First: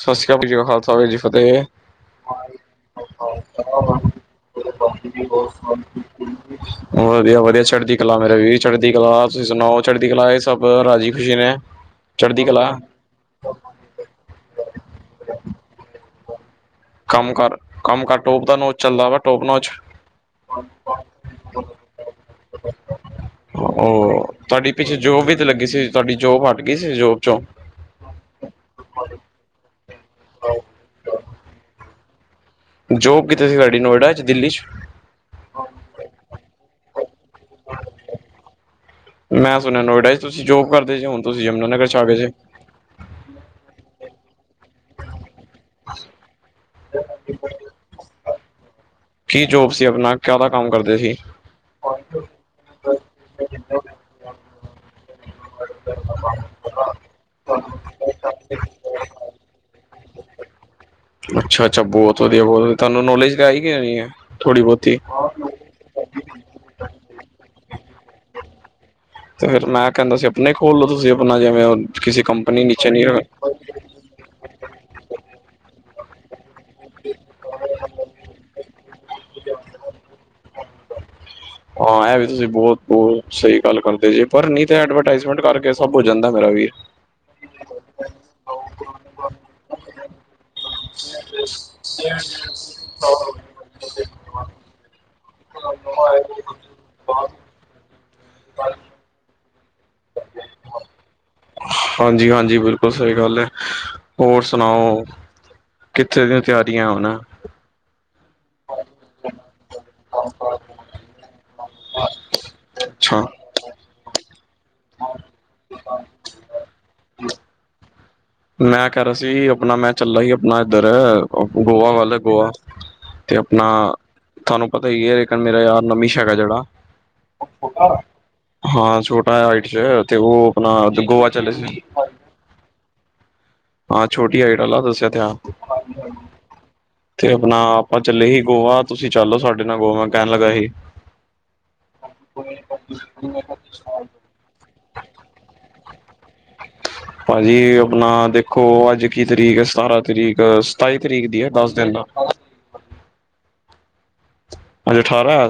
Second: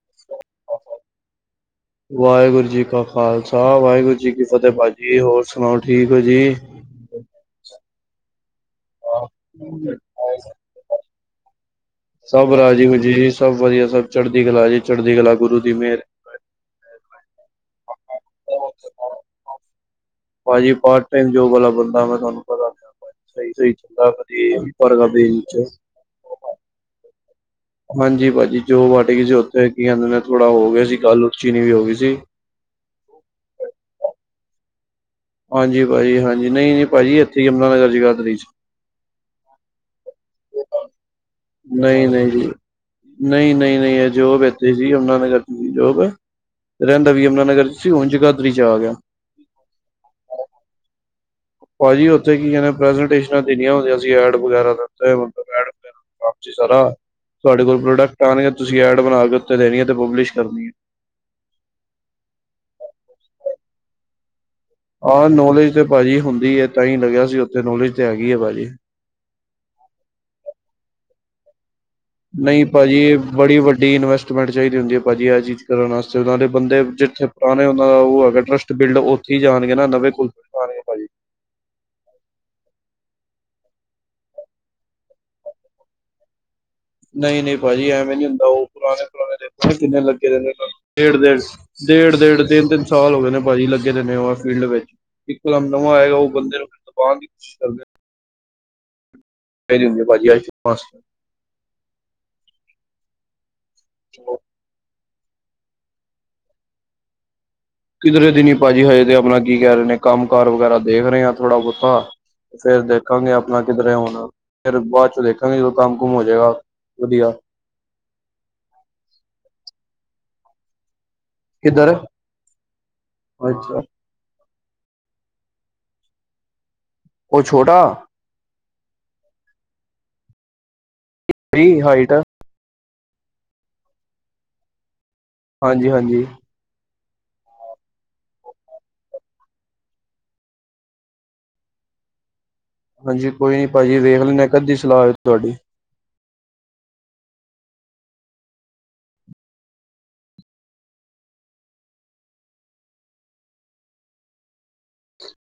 ਸਤਿ ਸ਼੍ਰੀ ਅਕਾਲ, ਵਾਹਿਗੁਰੂ ਜੀ ਦਾ ਵਾਹਿਗੁਰੂ ਜੀ ਕਾ ਖਾਲਸਾ, ਵਾਹਿਗੁਰੂ ਕੀ ਜੀ ਦੀ ਫਤਿਹ। ਵਾਹਿਗੁਰੂ ਜੀ ਕਾ ਖਾਲਸਾ, ਵਾਹਿਗੁਰੂ ਜੀ ਭਾਜੀ ਕੀ ਫਤਿਹ, ਹੋਰ ਸੁਣਾਓ ਸਭ ਹੋ ਜੀ। ਠੀਕ? ਵਧੀਆ ਵਧੀਆ ਚੜ੍ਹਦੀ ਕਲਾ ਮੇਰੇ ਵੀਰ ਚੜ੍ਹਦੀ ਕਲਾ ਤੁਸੀਂ ਸੁਣਾਓ ਚੜ੍ਹਦੀ ਕਲਾ ਇਹ ਸਭ ਰਾਜੀ ਖੁਸ਼ੀ ਨੇ? ਚੜ੍ਹਦੀ ਸਭ ਕਲਾ ਰਾਜੀ ਮਜੀ ਜੀ ਸਭ ਵਧੀਆ ਸਭ ਚੜਦੀ ਕਲਾ ਜੀ ਚੜ੍ਹਦੀ ਕਲਾ ਗੁਰੂ ਦੀ ਮੇਹਰ। ਕੰਮ ਕਰ ਕੰਮ ਕਰ ਟੋਪ ਦਾ ਨੋਚ ਚੱਲਦਾ ਵਾ ਟੋਪ ਨੋ ਚ। ਭਾਜੀ। ਪਾਰਟ। ਟਾਈਮ। ਜੋਬ। ਵਾਲਾ। ਬੰਦਾ। ਮੈਂ ਤੁਹਾਨੂੰ। ਪਤਾ। ਦ। ਸਹੀ। ਸਹੀ। ਚਲਾ। ਉਹ ਕ। ਤੁਹਾਡੀ ਪਿੱਛੇ ਪਰਰਗਾ। ਬ। ਜੋਬ ਵੀ ਤੇ ਚ। ਲੱਗੀ ਸੀ ਤੁਹਾਡੀ। ਜੋਬ। ਹਟ। ਗਈ। ਸੀ। ਜੋਬ। ਚੋਂ। ਹਾਂਜੀ। ਭਾਜੀ। ਜੋ। ਵਟ। ਗਈ। ਸੀ। ਉੱਥੇ। ਕੀ। ਜਾਂਦੇ। ਥੋੜਾ। ਹੋ। ਗਿਆ। ਸੀ। ਗੱਲ। ਉੱਚੀ। ਨੀ। ਵੀ। ਹੋ। ਗਈ। ਸੀ। ਜੋਬ। ਕਿਥੇ। ਸੀ। ਸਾਡੀ। ਨੋਇਡਾ। ਚ। ਦਿੱਲੀ। ਚ। ਹਾਂਜੀ। ਭਾਜੀ। ਹਾਂਜੀ। ਨਹੀਂੀ। ਭਾਜੀ। ਇੱਥੇ। ਹੀ। ਯਮੁਨਾ। ਨਗਰ। ਜਗਾਦਰੀ। ਚ। ਮੈਂ ਸੁਣਿਆ ਨੋਇਡਾ ਜੀ ਤੁਸੀਂ ਜੋਬ ਕਰਦੇ ਜ ਹੁਣ ਤੁਸੀਂ ਯਮੁਨਾ ਨਗਰ ਚ ਆ ਗਏ ਜੇ। ਨਹੀਂ ਨਹੀਂ ਨਹੀਂ ਇਹ ਜੋਬ ਇੱਥੇ ਸੀ ਅਮ ਨਗਰ ਜੋਬ ਰਹਿੰਦਾ ਵੀ ਅਮੁਨਾ ਨਗਰ। ਤੁਂ ਹੁ ਜਗਾਦਰੀ ਚ ਆ ਗਿਆ। ਕੀ ਜੋਬ ਸੀ ਆਪਣਾ ਕਾਹਦਾ ਕੰਮ ਕਰਦੇ ਸੀ? ਭਾਜੀ ਉੱਥੇ ਕੀ ਪ੍ਰੈਜੈਂਟੇਸ਼ਨ ਦੇਣੀਆਂ ਹੁੰਦੀਆਂ ਸੀ ਐਡ ਵਗੈਰਾ ਦਾ। ਹਾਂ ਜੀ ਸਾਰਾ, ਤੁਹਾਡੇ ਕੋਲ ਪ੍ਰੋਡਕਟ ਆਉਣੇ ਆ ਤੇ ਤੁਸੀਂ ਐਡ ਬਣਾ ਕੇ ਉਤੇ ਦੇਣੀ ਆ ਤੇ ਪਬਲਿਸ਼ ਕਰਨੀ ਹੈ। ਅੱਛਾ, ਅੱਛਾ, ਬਹੁਤ ਵਧੀਆ ਬਹੁਤ ਵਧੀਆ ਤੁਹਾਨੂੰ ਨੋਲੇਜ ਹੈ ਕੇ ਲੈਣੀ ਹੈ? ਥੋੜ੍ਹੀ ਬਹੁਤੀ ਆਹ ਨੌਲੇਜ ਤੇ ਭਾਜੀ ਹੁੰਦੀ ਏ ਤਾਂ ਹੀ ਲੱਗਿਆ ਸੀ ਉੱਥੇ ਨੌਲੇਜ ਚ ਹੈਗੀ ਹੈ ਭਾਜੀ। ਤੇ ਫੇਰ ਮੈਂ ਕਹਿੰਦਾ ਸੀ ਅਪਣੀ ਖੋਲ ਲੋ ਤੁਸੀਂ ਆਪਣਾ ਜਿਵੇਂ। ਕਿਸੇ ਨਹੀਂ ਕੰਪਨੀ ਨੀਚੇ ਭਾਜੀ ਇਹ ਰ ਬੜੀ ਵੱਡੀ ਇਨਵੈਸਟ। ਮੈਟ ਚਾਹੀਦੀ ਹੁੰਦੀ ਹੈ ਭਾਜੀ ਇਹ ਚੀਜ਼ ਕਰਨ ਵਾਸਤੇ ਉਹਨਾਂ ਦੇ ਬੰਦੇ ਜਿੱਥੇ ਪੁਰਾਣੇ। ਉਹ ਹੈਗਾ ਟਰੱਸਟ ਬਿਲਡ ਉੱਥੇ ਹੀ ਜਾਣਗੇ ਨਾ ਨਵੇਂ ਕੁਲ ਜਾਣਗੇ ਭਾਜੀ। ਹਾਂ ਇਹ ਵੀ ਤੁਸੀਂ ਬਹੁਤ ਬਹੁਤ ਸਹੀ ਗੱਲ ਕਰਦੇ ਜੇ ਪਰ ਨਹੀਂ ਤਾਂ ਐਡਵਰਟਾਈਜ਼ਮੈਂਟ ਕਰਕੇ ਸਭ ਹੋ ਜਾਂਦਾ ਮੇਰਾ ਵੀਰ। ਨਹੀਂ, ਨਹੀਂ ਭਾਜੀ ਐਵੇਂ ਨੀ ਹੁੰਦਾ ਉਹ ਪੁਰਾਣੇ ਪੁਰਾਣੇ ਦੇਖ਼ੇ ਕਿੰਨੇ ਲੱਗੇ ਦੇ ਨੇ ਕੰਮ ਡੇਢ ਸੌ। ਡੇਢ, ਡੇਢ ਤਿੰਨ, ਤਿੰਨ ਸਾਲ ਹੋ ਗਏ ਨੇ ਭਾਜੀ ਲੱਗੇ ਦੇ ਨੇ ਉਹ ਫੀਲਡ ਵਿੱਚ। ਇੱਕ ਦਮ ਨਵਾਂ ਆਏ ਉਹ ਬੰਦੇ ਨੂੰ ਫਿਰ ਦਬਾਉਣ ਦੀ ਕੋਸ਼ਿਸ਼ ਕਰਦੇ। ਕਰਰੀਓ ਮੈਂ ਪਦ [inaudible] ਹਾਂਜੀ, ਹਾਂਜੀ ਬਿਲਕੁਲ ਸਹੀ ਗੱਲ ਹੈ ਚਲੋ ਹੋਰ। ਸੁਣਾਓ ਕਿੱਥੇ ਦੀਆਂ ਤਿਆਰੀਆਂ ਹੁਣ? ਕਿਧਰੇ ਦੀ ਨੀ ਭਾਜੀ ਹਜੇ ਤੇ ਆਪਣਾ ਕੀ ਕਹਿ ਰਹੇ ਨੇ ਕੰਮ ਕਾਰ ਵਗੈਰਾ ਦੇਖ ਰਹੇ ਹਾਂ ਥੋੜਾ ਬਹੁਤਾ। ਫੇਰ ਅੱਛਾ ਦੇਖਾਂਗੇ ਆਪਾਂ। ਨਾ ਕਿੱਧਰੇ ਹੋਣਾ ਫਿਰ ਬਾਅਦ ਚ ਦੇਖਾਂਗੇ ਜਦੋਂ ਕੰਮ ਕੁਮ ਹੋ ਜਾਏਗਾ ਵਧੀਆ। ਮੈਂ ਕਹਿ ਰਿਹਾ ਸੀ ਆਪਣਾ ਮੈਂ ਚੱਲਾ ਸੀ ਆਪਣਾ ਇੱਧਰ। ਗੋਆ ਕਿੱਧਰ ਵੱਲ ਗੋਆ ਤੇ ਆਪਣਾ। ਅੱਛਾ ਤੁਹਾਨੂੰ ਪਤਾ ਹੀ ਇਕ ਮੇਰਾ ਯਾਰ ਨਮੀਸ਼ ਹੈ ਜਿਹੜਾ। ਉਹ ਛੋਟਾ ਹਾਂ ਛੋਟਾ ਹਾਈਟ ਚ ਤੇ ਉਹ ਆਪਣਾ ਗੋਆ ਚਲੇ ਜੀ ਸੀ। ਹਾਈਟ ਹਾਂ, ਛੋਟੀ ਹਾਈਟ ਆਲਾ ਦੱਸਿਆ ਤਾਂ ਹਾਂਜੀ ਅਪਕੋ। ਹਾਂਜੀ ਤੇ ਆਪਣਾ ਆਪਾਂ ਚੱਲੇ ਹੀ ਗੋਆ ਤੁਸੀਂ ਚੱਲੋ ਸਾਡੇ ਨਾਲ ਗੋਆ ਮੈਂ ਕਹਿਣ ਲੱਗਾ ਸੀ। ਹਾਂਜੀ, ਕੋਈ ਨੀ ਭਾਜੀ ਵੇਖ ਲ ਕੱਦੀ ਸਲਾਹ ਤੁਹਾਡੀ। ਭਾਜੀ ਆਪਣਾ ਦੇਖੋ ਅੱਜ ਕੀ ਤਰੀਕ ਹੈ ਸਤਾਰਾਂ ਤਰੀਕ ਸਤਾਈ ਤਰੀਕ ਦੀ ਹੈ ਦਸ ਦਿਨ ਦਾ। ਅੱਜਾ ਅਠਾਰਾਂ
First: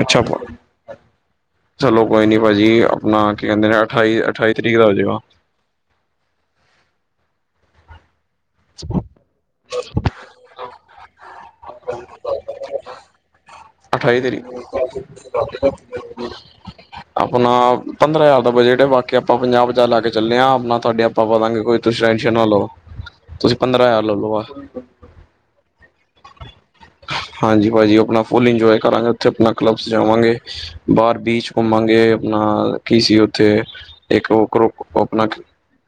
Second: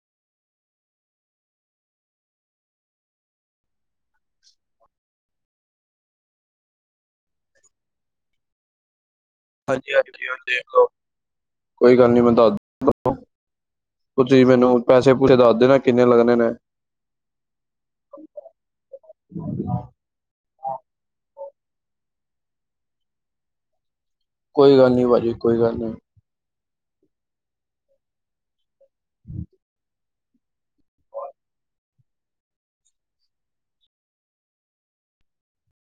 ਅੱਛਾ। ਚਲੋ ਕੋਈ ਨੀ ਭਾਜੀ, ਆਪਣਾ ਕੀ ਕਹਿੰਦੇ ਨੇ ਅਠਾਈ ਅਠਾਈ ਤਰੀਕ ਦਾ ਹੋ ਜਾਏਗਾ। ਹ ਹਾਂਜੀ-ਹਾਜੀ, ਤੁਸੀਂ ਦੇਖ ਲਿਓ ਕੋਈ ਗੱਲ ਨੀ ਮੈਂ ਦੱਸ ਦਿੰਦਾ ਤੁਹਾਨੂੰ। ਅਠਾਈ ਤੁਸੀਂ ਤਰੀਕ ਮੈਨੂੰ ਪੈਸੇ ਪੂਸੇ ਦੱਸ ਦੇਨਾ ਕਿੰਨੇ ਲੱਗਣੇ ਨੇ,? ਆਪਣਾ ਪੰਦਰਾਂ ਹਜ਼ਾਰ ਦਾ ਬਜਟ ਹੈ, ਬਾਕੀ ਆਪਾਂ ਪੰਜਾਹ ਪੰਜਾਹ ਲਾ ਕੇ ਚੱਲੇ ਹਾਂ ਆਪਣਾ ਤੁਹਾਡੇ। ਆਪਾਂ ਦਾਂਗੇ ਕੋਈ ਤੁਸੀਂ ਟੈਂਨਸ਼ਨ ਨਾ ਲਓ। ਤੁਸੀਂ ਪੰਦਰਾਂ ਹਜ਼ਾਰ ਲੈ ਲਓ ਬਸ। ਕੋਈ ਗੱਲ ਨਹੀਂ ਭਾਜੀ ਕੋਈ ਗੱਲ ਨਹੀਂ,। ਹਾਂਜੀ ਭਾਜੀ, ਆਪਣਾ ਫੁੱਲ ਇੰਜੋਏ ਕਰਾਂਗੇ ਉੱਥੇ ਆਪਣਾ ਕਲੱਬ ਜਾਵਾਂਗੇ। ਬਾਹਰ ਬੀਚ ਘੁੰਮਾਂਗੇ। ਆਪਣਾ ਕੀ ਸੀ ਉੱਥੇ ਇੱਕ ਉਹ ਕਰੋ ਆਪਣਾ।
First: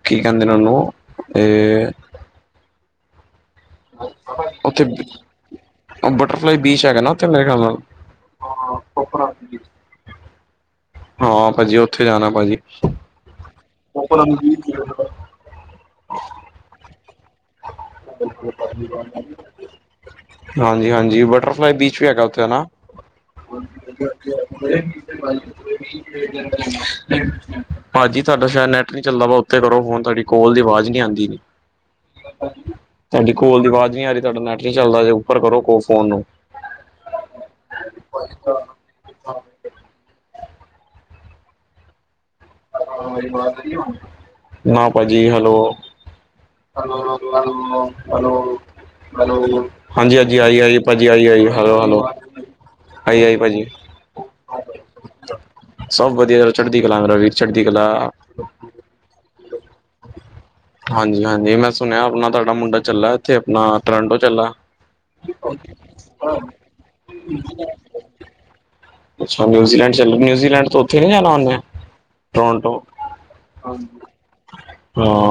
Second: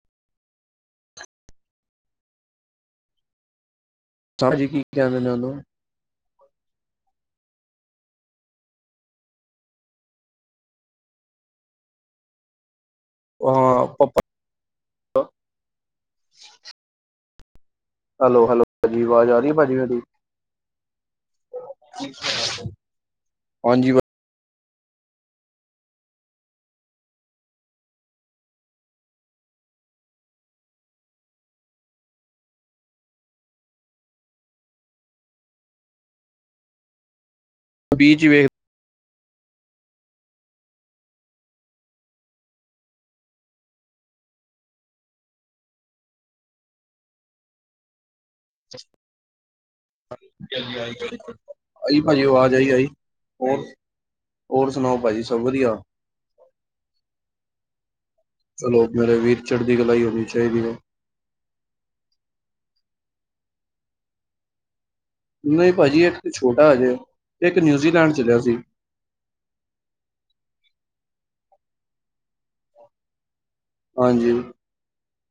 ਕੀ ਕਹਿੰਦੇ ਨੂੰ। ਉ ਹੂੰ ਤੇ। ਚਾਚਾ ਜੀ ਕੀ ਕਹਿਿੰਦੇ ਨੇ ਉਹਨੂੰ। ਉਹ ਬਟਰਫਲਾਈ ਬੀਚ ਹੈਗਾ ਨਾ ਉੱਥੇ ਮੇਰੇ ਖਿਆਲ ਨਾਲ। ਆਪਣਾ। ਹਾਂ ਭਾਜੀ ਉੱਥੇ ਜਾਣਾ ਭਾਜੀ। ਹਾਂ ਪਾਪਾ [inaudible] ਹੈਲੋ ਹੈਲੋ ਭਾਜੀ ਆਵਾਜ਼ ਆ ਰਹੀ ਭਾਜੀ ਮੇਰੀ ਹਾਂਜੀ ਹਾਂਜੀ ਬਟ ਬੈਟਰ ਫਲਾਈ ਬੀਚ ਵੀ ਹੈਗਾ ਉਥੇ ਹੈਨਾ? ਹਾਂਜੀ ਭਾਜੀ ਤੁਹਾਡਾ ਸ਼ਾਇਦ ਨੈਟ ਨੀ ਚੱਲਦਾ ਵਾ ਉੱਥੇ ਕਰੋ ਫੋਨ ਤੁਹਾਡੀ। ਫੋਨ ਦੀ ਆਵਾਜ਼ ਨੀ ਆਉਂਦੀ। ਤੁਹਾਡੀ ਕੋਲ ਦੀ ਆਵਾਜ਼ ਨੀ ਆ ਰਹੀ ਤੁਹਾਡਾ ਨੈਟ ਨੀ ਚੱਲਦਾ ਜੇ ਉੱਪਰ ਕਰੋ ਫੋਨ ਨੂੰ। ਬੀਚ ਵੇਖ ਨਾ ਭਾਜੀ। ਹੈਲੋ, ਹੈਲੋ, ਹੋਲੋ, ਹਾਂਜੀ-ਹਾਂਜੀ, ਆਈ ਆਜੀ ਭਾਜੀ ਆਈ ਆ ਆਈ ਹੈਲੋ-ਹੈਲੋ। ਭਾਜੀ ਆਵਾਜ਼ ਆਈ ਆਈ ਆਈ-ਆਈ ਹੋਰ ਭਾਜੀ। ਹੋਰ ਸੁਣਾਓ ਭਾਜੀ ਸਭ ਵਧੀਆ ਸਭ ਵਧੀਆ ਚੱਲ ਚੜਦੀ ਕਲਾਂਗ ਰ ਵੀ, ਚਲੋ ਮੇਰੇ ਵੀਰ, ਚੜ੍ਹਦੀ ਕਲਾਈ ਹੋਣੀ ਚਾਹੀਦੀ ਵੇ। ਹਾਂਜੀ-ਹਾਂਜੀ, ਮੈਂ ਸੁਣਿਆ ਆਪਣਾ ਤੁਹਾਡਾ ਮੁੰਡਾ ਚੱਲ ਇੱਥੇ ਆਪਣਾ ਟੋਰਾਂਟੋ ਚੱਲਾ। ਨਹੀਂ ਭਾਜੀ, ਇੱਕ ਛੋਟਾ ਹਜੇ। ਤੇ ਇੱਕ ਨਿਊਜ਼ੀਲੈਂਡ ਚੱਲਿਆ ਸੀ। ਅੱਛਾ, ਨਿਊਜ਼ੀਲੈਂਡ ਚੱਲ ਨਿਊਜ਼ੀਲੈਂਡ ਤੋਂ ਉੱਥੇ ਨੀ ਜਾਣਾ ਹੁੰਦੇ ਆ ਟੋਰੋਂਟੋ। ਹਾਂਜੀ।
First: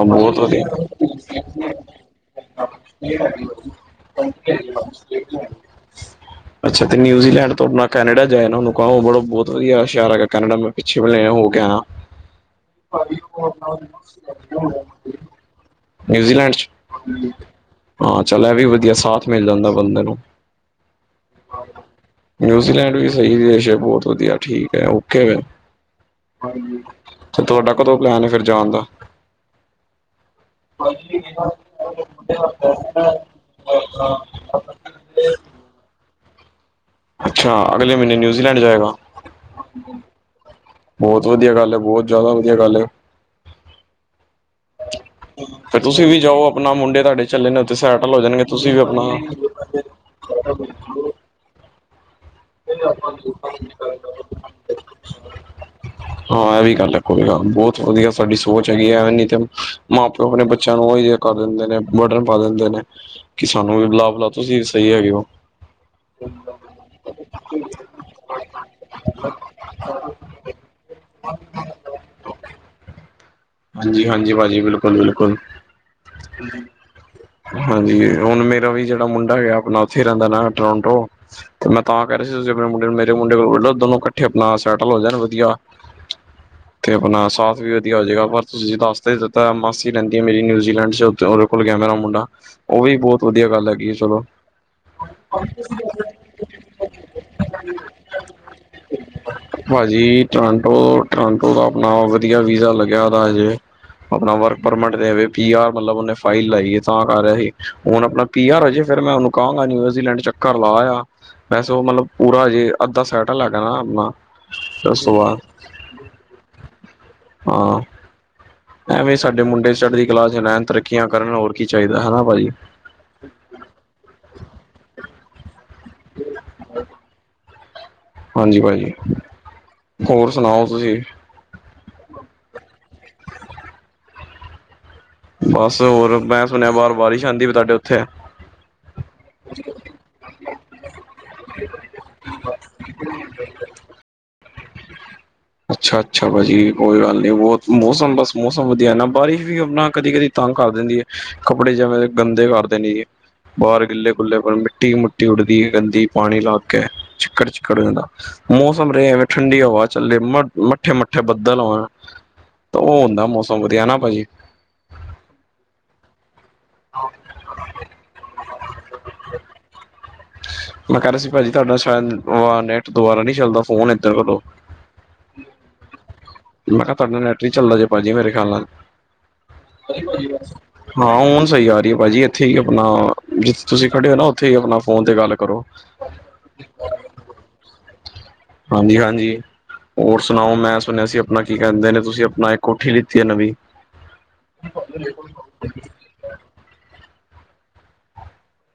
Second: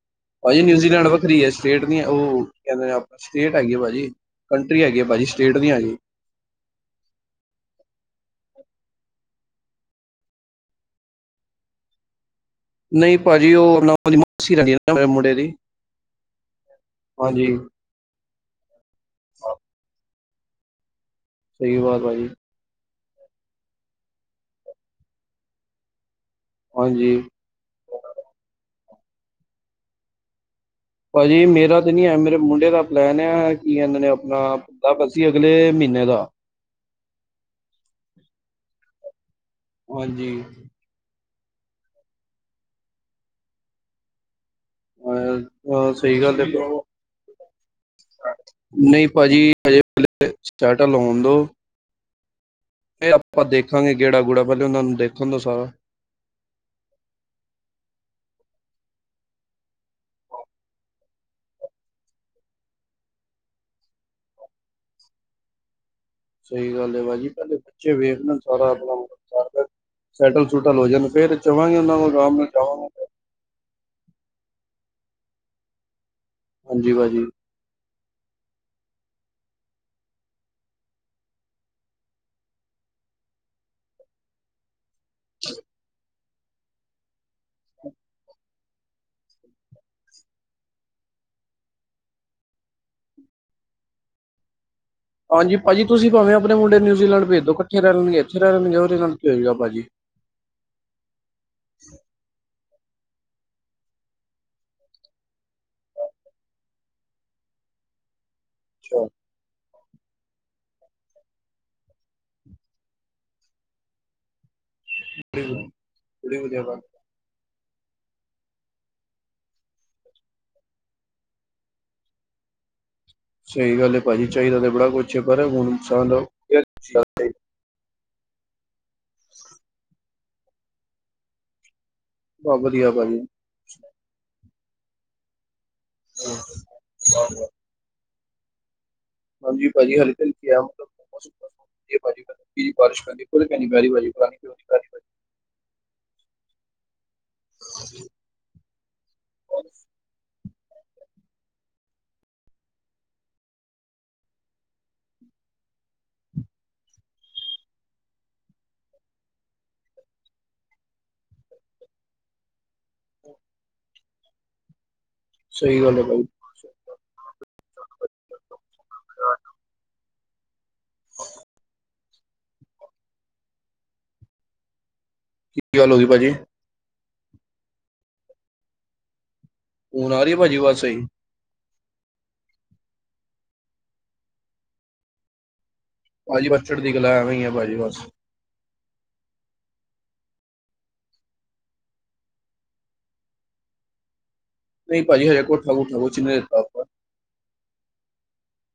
ਬਹੁਤ ਭਾਜੀ ਵਧੀਆ ਨਿਊਜ਼ੀਲੈਂਡ ਵੱਖਰੀ ਹੈ। ਸਟੇਟ ਨ ਉਹ ਕਹਿੰਦੇ ਨੇ ਆਪ ਸਟੇਟ ਹੈਗੀ ਆ ਭਾਜੀ। ਕੰਟਰੀ ਹੈਗੀ ਆ ਭਾਜੀ। ਸਟੇਟ ਨੀ ਹੈਗੀ। ਅੱਛਾ ਤੇ ਨਿਊੀਲੈਂਡ ਤੋ ਅਪਨਾ ਕੈਨੇਡਾ। ਇਹ ਨੂੰ ਕਿਹੇ ਉਹ ਬੜ ਬਹੁਤ ਵਧੀਆ ਸ਼ਹਿਰ ਹੈਗਾ ਕੈਨੇਡਾ। ਮੈਂ ਪਿੱਛੇ ਮ ਲ ਹੋ ਗਿਆ ਆਞਾ। ਨਹੀਂ ਭਾਜੀ ਉਹ ਉਹਦੀ ਮਾਸੀ ਰਹਿੰਦੀ ਮੁੰਡੇ ਦੀ। ਨਿਊਜ਼ੀਲੈਂਡ ਚ'। ਹਾਂਜੀ ਹਾਂ ਚੱਲ ਇਹ ਵੀ ਵਧੀਆ ਸਾਥ ਮਿਲ ਜਾਂਦਾ ਬੰਦੇ ਨੂੰ। ਸਹੀ ਬਾਤ ਭਾਜੀ। ਨਿਊਜ਼ੀਲੈਂਡ ਵੀ ਸਹੀ ਦੇਸ਼ ਬਹੁਤ ਵਧੀਆ ਠੀਕ ਹੈ, ਓਕੇ ਐ। ਹਾਂਜੀ ਅਤੇ ਤੁਹਾਡਾ ਕਦੋਂ ਪਲੈਨ ਹੈ ਫਿਰ ਜਾਣ ਦਾ? ਭਾਜੀ ਮੇਰਾ ਤੇ ਨੀ ਹੈ, ਮੇਰੇ ਮੁੰਡੇ ਦਾ ਪਲੈਨ ਆ ਕਿ ਇਹਨਾਂ ਨੇ ਆਪਣਾ ਬਸ ਸੀ ਅਗਲੇ ਮਹੀਨੇ ਦਾ ਅੱਛਾ, ਅਗਲੇ ਮਹੀਨੇ ਨਿਊਜ਼ੀਲੈਂਡ ਜਾਏਗਾ। ਹਾਂਜੀ। ਬਹੁਤ ਵਧਿਆ ਗੱਲ ਹੈ, ਬਹੁਤ ਜ਼ਿਆਦਾ ਵਧੀਆ ਗੱਲ ਐਂ। ਫ ਅਹ, ਤੁਸੀਂ ਵੀ ਸਹੀ ਗੱਲ ਜਾਓ, ਹੈ ਆਪਣਾ ਮੁੰਡੇ ਤੁਹਾਡੇ ਚੱਲੇ ਨੇ ਉੱਥੇ ਸੈਟਲ ਹੋ ਜਾਣਗੇ ਤੁਸੀਂ ਵੀ ਆਪਣਾ ਜੇਲੇ ਸਟਾਰਟਾ ਲਾਣ ਦਿਉ। ਇਹ ਆਪਾਂ ਦੇਖਾਂਗੇ, ਗੇੜਾ-ਗੂੜਾ ਪਹਿਲੇ ਉਹਨਾਂ ਨੂੰ ਦੇਖਣ ਤੋਂ ਸਾਰਾ। ਹਾਂ, ਇਹ ਵੀ ਗੱਲ ਰੱਖੋਗਾ, ਬਹੁਤ ਵਧੀਆ ਸਾਡੀ ਸੋਚ ਹੈਗੀ ਐ। ਤਾਂ ਮਾਂ -ਪਿਓ ਆਪਣੇ ਬੱਚਿਆਂ ਨੂੰ ਉਹੀ ਜਹਾ ਕਰ ਦਿੰਦੇ ਨੇ ਬਡਨ ਪਾ ਦਿੰਦੇ ਨੇ। ਕਿ ਸਾਨੂੰ ਵੀ ਬੁਲਾ-ਬੁਲਾ ਤੁਸੀਂ ਸਹੀ ਹੈਗੇ ਹੋ। ਸਹੀ ਗੱਲ ਏ ਭਾਜੀ, ਪਹਿਲੇ ਬੱਚੇ ਵੇਖ ਲੈਣ ਸਾਰਾ ਆਪਣਾ [unintelligible] ਸੈਟਲ- ਸੁੂਟਲ ਹੋ ਜੇ, ਫੇਰ ਜਵਾਂਗੇ ਉਹਨਾਂ ਕੋਲ ਆਰਾਮ ਨਾਲ ਜਾਵਾਂਗਾ। ਹਾਂਜੀ- ਹਾਂਜੀ ਭਾਜੀ, ਬਿਲਕੁਲ-ਬਿਲਕੁਲ। ਜੀ ਭਾਜੀ। ਹਾਂਜੀ, ਹੁਣ ਮੇਰਾ ਵੀ ਜਿਹੜਾ ਮੁੰਡਾ ਹੈਗਾ ਆਪਣਾ ਉੱਥੇ ਰਹਿੰਦਾ ਨਾ ਟਰੋਂਟੋ। ਤੇ ਮੈਂ ਤਾਂ ਕਹਿ ਰਹੀ ਸੀ, ਤੁਸੀ ਆਪਣੇ ਮੁੰਡੇ ਨੂੰ ਮੇਰੇ ਮੁੰਡੇ ਕੋਲ ਬੋਲੋ ਦੋ ਕੱਠ ਇਥੇ ਆਪਣਾ ਸੈਟਲ ਹੋ ਜਾਣ ਵਧੀਆ। ਤੇ ਆਪਨਾ ਸਾਥ ਵੀ ਵਧੀਆ ਹੋ ਜੇਗਾ ਪਰ ਤੁਸੀਂ ਜੇ ਦੱਸ ਤੇ ਦਿੱਤਾ ਮਾਸੀ ਰਹਿੰਦੀ ਹੈ ਮੇਰੀ ਨਿਊਜ਼ੀਲੈਂਡ ਚ ਉਹਦੇ ਕੋਲ ਗਿਆ ਮੇਰਾ ਮੁੰਡ ਡਾ ਉਹ ਵੀ ਬਹੁਤ ਵਧੀਆ ਗੱਲ ਹੈਗੀ ਏ ਚਲੋ। ਹਾਂਜੀ ਭਾਜੀ ਤੁਸੀਂ ਭਾਵੇਂ ਆਪਣੇ ਮੁੰਡੇ ਨਿਊਜ਼ਲੈਂਡ ਭੇਜ ਦੋਂ ਕੱਠੇ ਰਹਿ ਲੈਣਗੇ ਇਥੇ ਰਹਿ ਲੈਣਗੇ ਉਹਦੇ ਨਾਲ ਭੇਜ ਦੋ ਭਾਜੀ। ਟੋਰਾਂਟੋ- ਟਰਾਂਟੋ ਦਾ ਆਪਣਾ ਵਧੀਆ ਵੀਜ਼ਾ ਲੱਗਿਆ ਦਾ ਹਜੇ। ਆਪਣਾ ਵਰਕ ਪਰਮਿਟ ਤੇ ਵੇ ਪੀ ਆਰ ਮਤਲਬ ਉਹਨੇ ਫਾਈਲ ਲਾਈ ਏ। ਤਾਂ ਕਰ ਰਿਹਾ ਸੀ। ਹੁਣ ਆਪਣਾ ਪੀ ਆਰ ਹੋ ਜੇ ਫੇਰ ਅੱਛਾ ਮੈਂ ਉਹਨੂੰ ਕਹਾਂਗਾ ਨਿਊਜ਼ੀਲੈਂਡ ਚ' ਘਰ ਲੇਆ। ਵੈਸੇ ਉਹ ਮਤਲਬ ਪੂਰਾ ਹਜੇ ਅੱਧਾ ਸੈਟ ਲੈਟਲ ਹੋਗਨਾ ਨਾ ਆਪਣਾ। ਦੱਸਵਾ। ਬੜੀ ਵਧ- ਬੜੀ ਵਧੀਆ ਗੱਲ। ਹਾਂ, ਐਵੇਂ ਸਾਡੇ ਮੁੰਡੇ ਚ' ਚੜ੍ਹਦੀ ਕਲਾ ਚ' ਰਹਿਣ ਤਰੱਕੀਆਂ ਕਰਨ ਹੋਰ ਕੀ ਚਾਹੀਦਾ ਹਨਾ, ਭਾਜੀ। ਸਹੀ ਗੱਲ ਭਾਜੀ ਚਾਹੀਦਾ ਤੇ ਬੜਾ ਕੁਛ ਪਰ ਹੁਣ [unintelligible] ਇਨਾਨ ਲਓ। ਹਾਂਜੀ ਭਾਜੀ, ਹੋਰ ਸੁਣਾਓ ਤੁਸੀਂ? ਬਹੁਤ ਵਧੀਆ ਭਾਜੀ। ਬਸ, ਹੋਰ ਮੈਂ ਸੁਣਿਆ ਬਾਹਰ ਬਾਰਿਸ਼ ਆਉਂਦੀ ਪਈ ਤੁਹਾਡੇ ਓਥੇ। ਹਾਂਜੀ ਭਾਜੀ ਹਲਕੀ- ਹਲਕੀ ਹੈ ਮਤਲਬ ਬੱਸ ਏ ਭਾਜੀ ਬਾਰਸ਼ ਪੈਂਦੀ [unintelligible] [unintelligible] ਅੱਛਾ- ਅੱਛਾ ਭਾਜੀ, ਕੋਈ ਗੱਲ ਨੀ ਬਹੁਤ ਮੌਸਮ ਬਸ ਮੌਸਮ ਵਧੀਆ ਨਾ ਬਾਰਿਸ਼ ਵੀ ਆਪਣਾ ਕਦੀ ਕਦੀ ਤੰਗ ਕਰ ਦਿੰਦੀ ਏ ਕੱਪੜੇ ਜੈਵੇਂ ਗੰਦੇ ਕਰ ਦਿੰਦੇ ਏ। ਬਾਹਰ ਗਿੱਲੇੇ- ਗੁੱਲੇ ਮਿੱਟੀ-ਮੁਿੱਟੀ ਉੱਡਦੀ ਗੰਦੀ ਪਾਣੀ ਲੱਗ ਕੇ ਚਿੱਕੜ-ਚਿੱਕੜ [unintelligible] ਮੌਸਮ ਰਹੇ ਐਵੇਂ ਠੰਡੀ ਹਵਾ ਚੱਲੇ। ਮ ਮੱਠੇ- ਮੱਠੇ ਬੱਦਲ ਹੋਣ ਤ ਉਹ ਹੁੰਦਾ ਮੌਸਮ ਵਧੀਆ ਹੈਨਾ ਭਾਜੀ? ਸਹੀ ਗੱਲ ਹੈ ਬਾਈ। [unintelligible] [unintelligible] ਮੈਂ ਕਹਿ ਰਿਹਾ ਸੀ ਭਾਜੀ ਤੁਹਾਡਾ ਸ਼ਾਇਦ ਓ ਆ ਨੈਟ ਦੁਬਾਰਾ ਨਹੀਂ ਚੱਲਦਾ ਫੋਨ ਐਧਰ ਕਰੋ। ਕੀ ਗੱਲ ਹੋ ਗੀ ਭਾਜੀ? ਮੈਂ ਕਿਹਾ ਤੁਹਾਡਾ ਨੈਟ ਨੀ ਚੱਲਦਾ ਜੇ ਭਾਜੀ ਮੇਰੇ ਖਿਆਲ ਨਾਲ। ਹੁਣ ਆ ਰਹੀ ਹੈ ਭਾਜੀ ਆਵਾਜ਼ [unintelligible] ਸਹੀ। ਹਾਂ ਹੁਨ ਸਹੀ ਆ ਰਹੀ ਹੈ ਭਾਜੀ ਇਹ। ਥੀ ਆਪਨਾ ਜਿੱਥੇ ਤੁਸੀਂ ਖੜੇ ਹੋ ਨਾ ਉੱਥੇ ਹੀ ਆਪਣਾ ਫੋਨ ਤੇ ਗੱਲ ਕਰੋ। ਭਾਜੀ ਬਸ ਚੜ੍ਹਦੀ ਕਲਾ ਐਵੇ ਹੀ ਆ ਭਾਜੀ ਬਸ। ਹਾਂਜੀ-ਹਾਂਜੀ। ਹੋਰ ਸੁਨਾਓ ਮੈਂ ਸੁਣਿਆ ਸੀ ਆਪਣਾ ਕੀ ਕਹਿੰਦੇ ਨੇ ਤੁਸੀਂ ਆਪਨਾ ਇੱਕ ਕੋਠੀ ਲਿੱਤੀ ਏ ਨਵੀਂ? ਨਹੀਂ ਪਾਜੀ ਹਜੇ ਕੋਠਾ - ਕੁੱਠਾ ਕੁੱਛ ਨੀ ਲਿੱਤਾ।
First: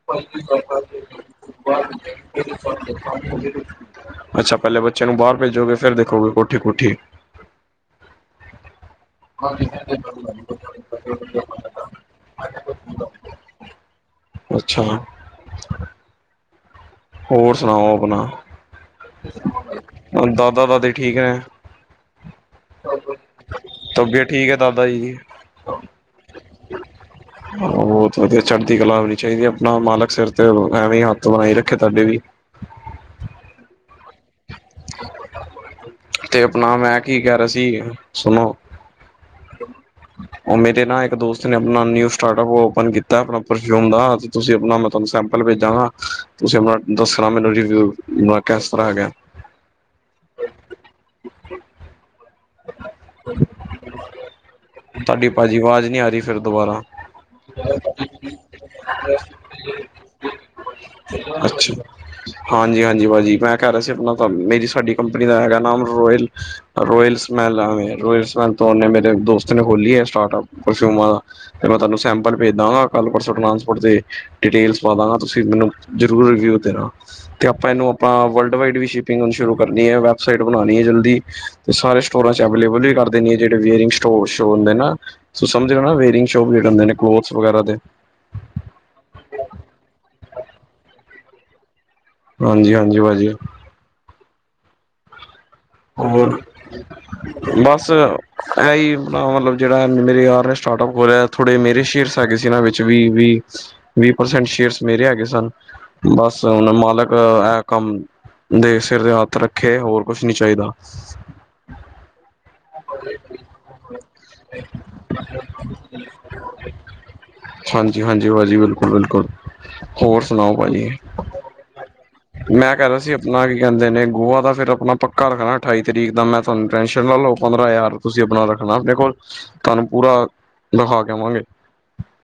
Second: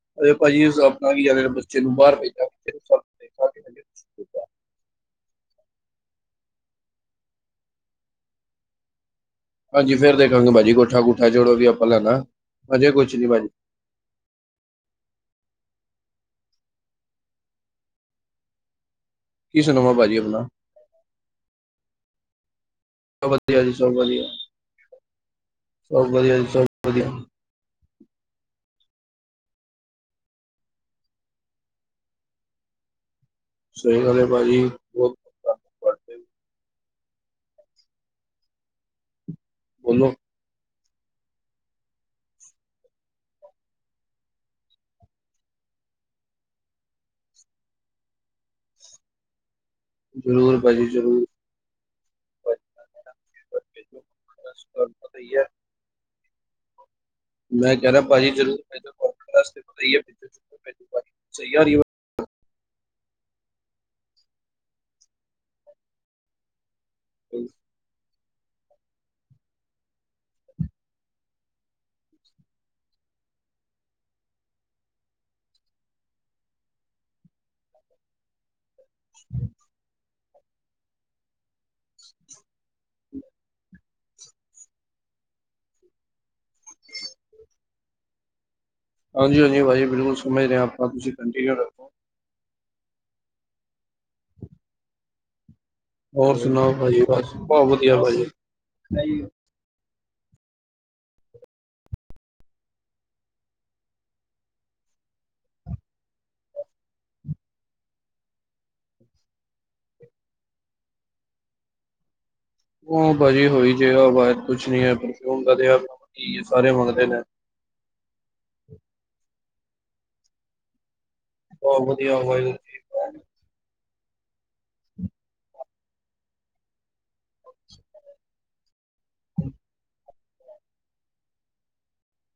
[inaudible] ਅਰੇ ਭਾਜੀ ਆਪਣਾ ਕੀ ਜਾਣੇ ਬੱਚੇ ਨੂੰ ਬਾਹਰ ਭੇਜਾਂਗੇ ਫਿਰ ਸਭ ਦੇਖਾਂਗੇ ਹਜੇ ਕੁਛ ਨੀ ਕੀਤਾ। ਅੱਛਾ ਪਹਿਲੇ ਬੱਚੇ ਨੂੰ ਬਾਹਰ ਭੇਜੋਗੇ ਫ਼ੇਰ ਦੇਖੋਗੇ ਕੋਠੀ- ਕੁਠੀ। ਹਾਂਜੀ ਫੇਰ ਦੇਖਾਂਗੇ ਭਾਜੀ ਕੋਠਾ-ਕੂਠਾ ਜੜੋ ਵੀ ਆਪਾਂ ਲੈਨੈ ਹਜੇ ਕੁਛ ਨੀ ਭਾਜੀ। ਅੱਛਾ ਹੋਰ ਸੁਣਾਓ ਆਪਣਾ। ਕੀ ਸੁਣਾਵਾਂ ਭਾਜੀ ਆਪਣਾ ਦਾਦਾ- ਦਾਦੀ ਠੀਕ ਏ ਸਭ ਵਧੀਆ ਜੀ ਸਭ ਵਧੀਆ ਤਬੀਅਤ ਠੀਕ ਏ ਦਾਦਾ ਜੀ ਦੀ ਸਭ ਵਧੀਆ ਜੀ ਸਭ ਵਧੀਆ ਬਹੋਤ ਵਧੀਆ, ਚੜ੍ਹਦੀ ਕਲਾ ਹੋਣੀ ਚਾਹੀਦੀ ਆਪਣਾ ਮਾਲਕ ਸਿਰ ਤੇ ਐਵੇਂ ਹੀ ਹੱਥ ਬਣਾਈ ਰੱਖੇ ਤਹਾਡੇ ਵੀ। ਸਹੀ ਗਲ ਏ ਭਾਜੀ। ਬਹੁਤ ਬਹੁਤ ਧੰਨਵਾਦ ਤੁਹਾਡੇ। ਤੇ ਆਪਣਾ ਮੈਂ ਕੀ ਕਹਿ ਰਿਹਾ ਸੀ ਸੁਣੋ। ਬੋਲੋ ਉਹ ਮੇਰੇ ਨਾ ਇੱਕ ਦੋਸਤ ਨੇ ਆਪਨਾ ਨਿਯੂ ਸਟਾਰਟ-ਅਪ ਓ ਓਪਨ ਕੀਤਾ ਆਪਣਾ ਪਰਫਿਯੂਮ ਦਾ। ਤੁਸੀਂ ਆਪਣਾ ਮੈਂ ਤੁਹਾਨੂੰ ਸੈਂਪਲ ਭੇਜਾਂਗਾ ਤੁਸੀਂ ਆਪਣਾ ਦੱਸਣਾ ਮੈਨੂੰ ਰਿਵਿਯੂ, ਕੈਸ ਤਰ੍ਹਾਂ ਹੈਗਾ। ਜ਼ਰੂਰ ਭਾਜੀ ਜ਼ਰੂਰ। [unintelligible] ਭਾਜੀ, ਭੇਜੋ ਤੁਹਾਨੂੰ ਪਤਾ ਤੁਹਾਡੀ ਹੀ ਹੈ ਭਾਜੀ ਆਵਾਜ਼ ਨਹੀਂ ਆ ਰਹੀ ਫਿਰ ਦੁਬਾਰਾ। ਮੈਂ ਕਹਿ ਰਿਹਾ ਭਾਜੀ ਜਦੋ ਮੈਨੂੰ ਕੋਲ ਕੀਤਾ ਅੱਛਾ [unintelligible] ਹਾਂਜੀ ਹਾਂਜੀ ਭਾਜੀ ਮੈਂ ਕਹਿ ਰਿਹਾ ਸੀ ਆਪਣਾ ਤਾਂਨੂੰ ਮੇਰੀ ਸਾਡੀ ਕੰਪਨੀ ਦਾ ਹੈਗਾ ਨਾਮ ਰੋਇਲ ਰੋਇਲ ਭਾਜੀ? ਸਮੈੱਲ ਆ ਰੋਇਲ ਸਮੈੱਲ ਤੋਂ ਓਹਨੇ ਮੇਰੇ ਦੋਸਤ ਨੇ ਖੋਲੀ ਐ ਸਟਾਰਟਅਪ ਪਰਫ਼ਯੂਮਾਂ ਦਾ ਫ ਮੈਂ ਤੁਹਾਨੂੰ ਸੈਂਪਲ ਭੇਜ ਦਾਂਗਾ ਕੱਲ ਪਰਸੋਂ ਟਰਾਂਸਪੋਰਟ ਦੇ ਡਿਟੇਲਸ ਪਾ ਦਾਂਗਾ ਤੁਸੀਂ ਮੈਨੂੰ ਜ਼ਰੂਰ ਰਿਵਿਊ ਦੇਨਾ ਤੇ ਆਪਾਂ ਐਹਨੂੰ ਆਪਾ ਵਰਲਡ ਵਾਈਡ ਸ਼ੁਰੂ ਕਰਨੀ ਹੈ ਵੈਬਸਾਈਟ ਬਣਾਣੀ ਏ ਜਲਦੀ ਤੇ ਸਾਰੇ ਸਟੋਰਾਂ ਚ ਐਵਲੇਬਲ ਹੀ ਕਰ ਜਿਹੜੇ ਵੇਅਰਿੰਗ ਸਟੋਰਸ਼ ਹੁੰਦੇ ਨਾ ਤੂੰ ਸਮਝ ਨਾ ਵੇਅਰਿੰਗ ਸ਼ੋਪ ਜਿਹੜੇ ਹੁੰਦੇ ਨੇ ਕਲੋਥਸ ਵਗੈਰਾ ਦੇ। ਹਾਂਜੀ ਹਾਂਜੀ ਭਾਜੀ ਬਿਲਕੁਲ ਸਮਝਰੇ ਹਾਂ ਆਪਾਂ ਤੁਸੀਂ ਕੰਟੀਨਿਊ ਰੱਖੋ। ਹਾਂਜੀ ਹਾਂਜੀ ਭਾਜੀ। ਹੋਰ ਸੁਣਾਓ ਭਾਜੀ ਬਸ ਬਹੁਤ ਬਸ ਵਧੀਆ ਭਾਜੀ ਇਹੀ ਮਤਲਬ ਜਿਹੜਾ ਮੇਰੇ ਯਾਰ ਨੇ ਸਟਾਰਟਅਪ ਖੋਲਿਆ ਥੋੜੇ ਮੇਰੇ ਸ਼ੇਅਰਸ ਹੈਗੇ ਸੀ ਨਾ ਵਿੱਚ ਵੀ ਵੀ। ਵੀਹ ਪਰਸੈਂਟ ਸ਼ੇਅਰਸ ਮੇਰੇ ਹੈਗੇ ਸਨ। ਬਸ ਹੁਨ ਮਾਲਕ ਇਹ ਕੰਮ ਦੇ ਸਿਰ ਦੇ ਹੱਥ ਰੱਖੇ ਹੋਰ ਕੁਛ ਨੀ ਚਾਹੀਦਾ। ਉਹ ਭਾਜੀ ਹੋਈ ਜੇ ਵਾਜ ਕੁਛ ਨੀ ਹੈ ਪਰਫਿਊਮ ਆਪ ਸਾਰੇ ਮੰਗਦੇ ਨੇ। ਹਾਂਜੀ ਹਾਂਜੀ ਭਾਜੀ ਬਿਲਕੁਲ ਬਿਲਕੁਲ ਹੋਰ ਸੁਣਾਓ ਭਾਜੀ। ਬਹੁਤ ਵਧੀਆ ਵਾਹਿਗੁਰੂ ਮੈਂ ਜੀ ਕਹਿ ਰਿਹਾ ਸੀ ਆਪਣਾ ਕੀ ਕਹਿੰਦੇ ਨੇ ਗੋਆ ਦਾ ਫੇਰ ਆਪਣਾ ਪੱਕਾ ਰੱਖਣਾ। ਅਠਾਈ ਤਰੀਕ ਦਾ ਮੈਂ ਤੁਹਾਨੂੰ ਟੈਨਸ਼ਨ ਨਾ ਲਵੋ। ਪੰਦਰਾਂ ਹਜ਼ਾਰ ਤੁਸੀਂ ਆਪਣਾ ਰੱਖਣਾ ਆਪਣੇ ਕੋਲ ਤੁਹਾਨੂੰ ਪੂਰਾ ਦਿਖਾ ਕੇ ਆਵਾਂਗੇ।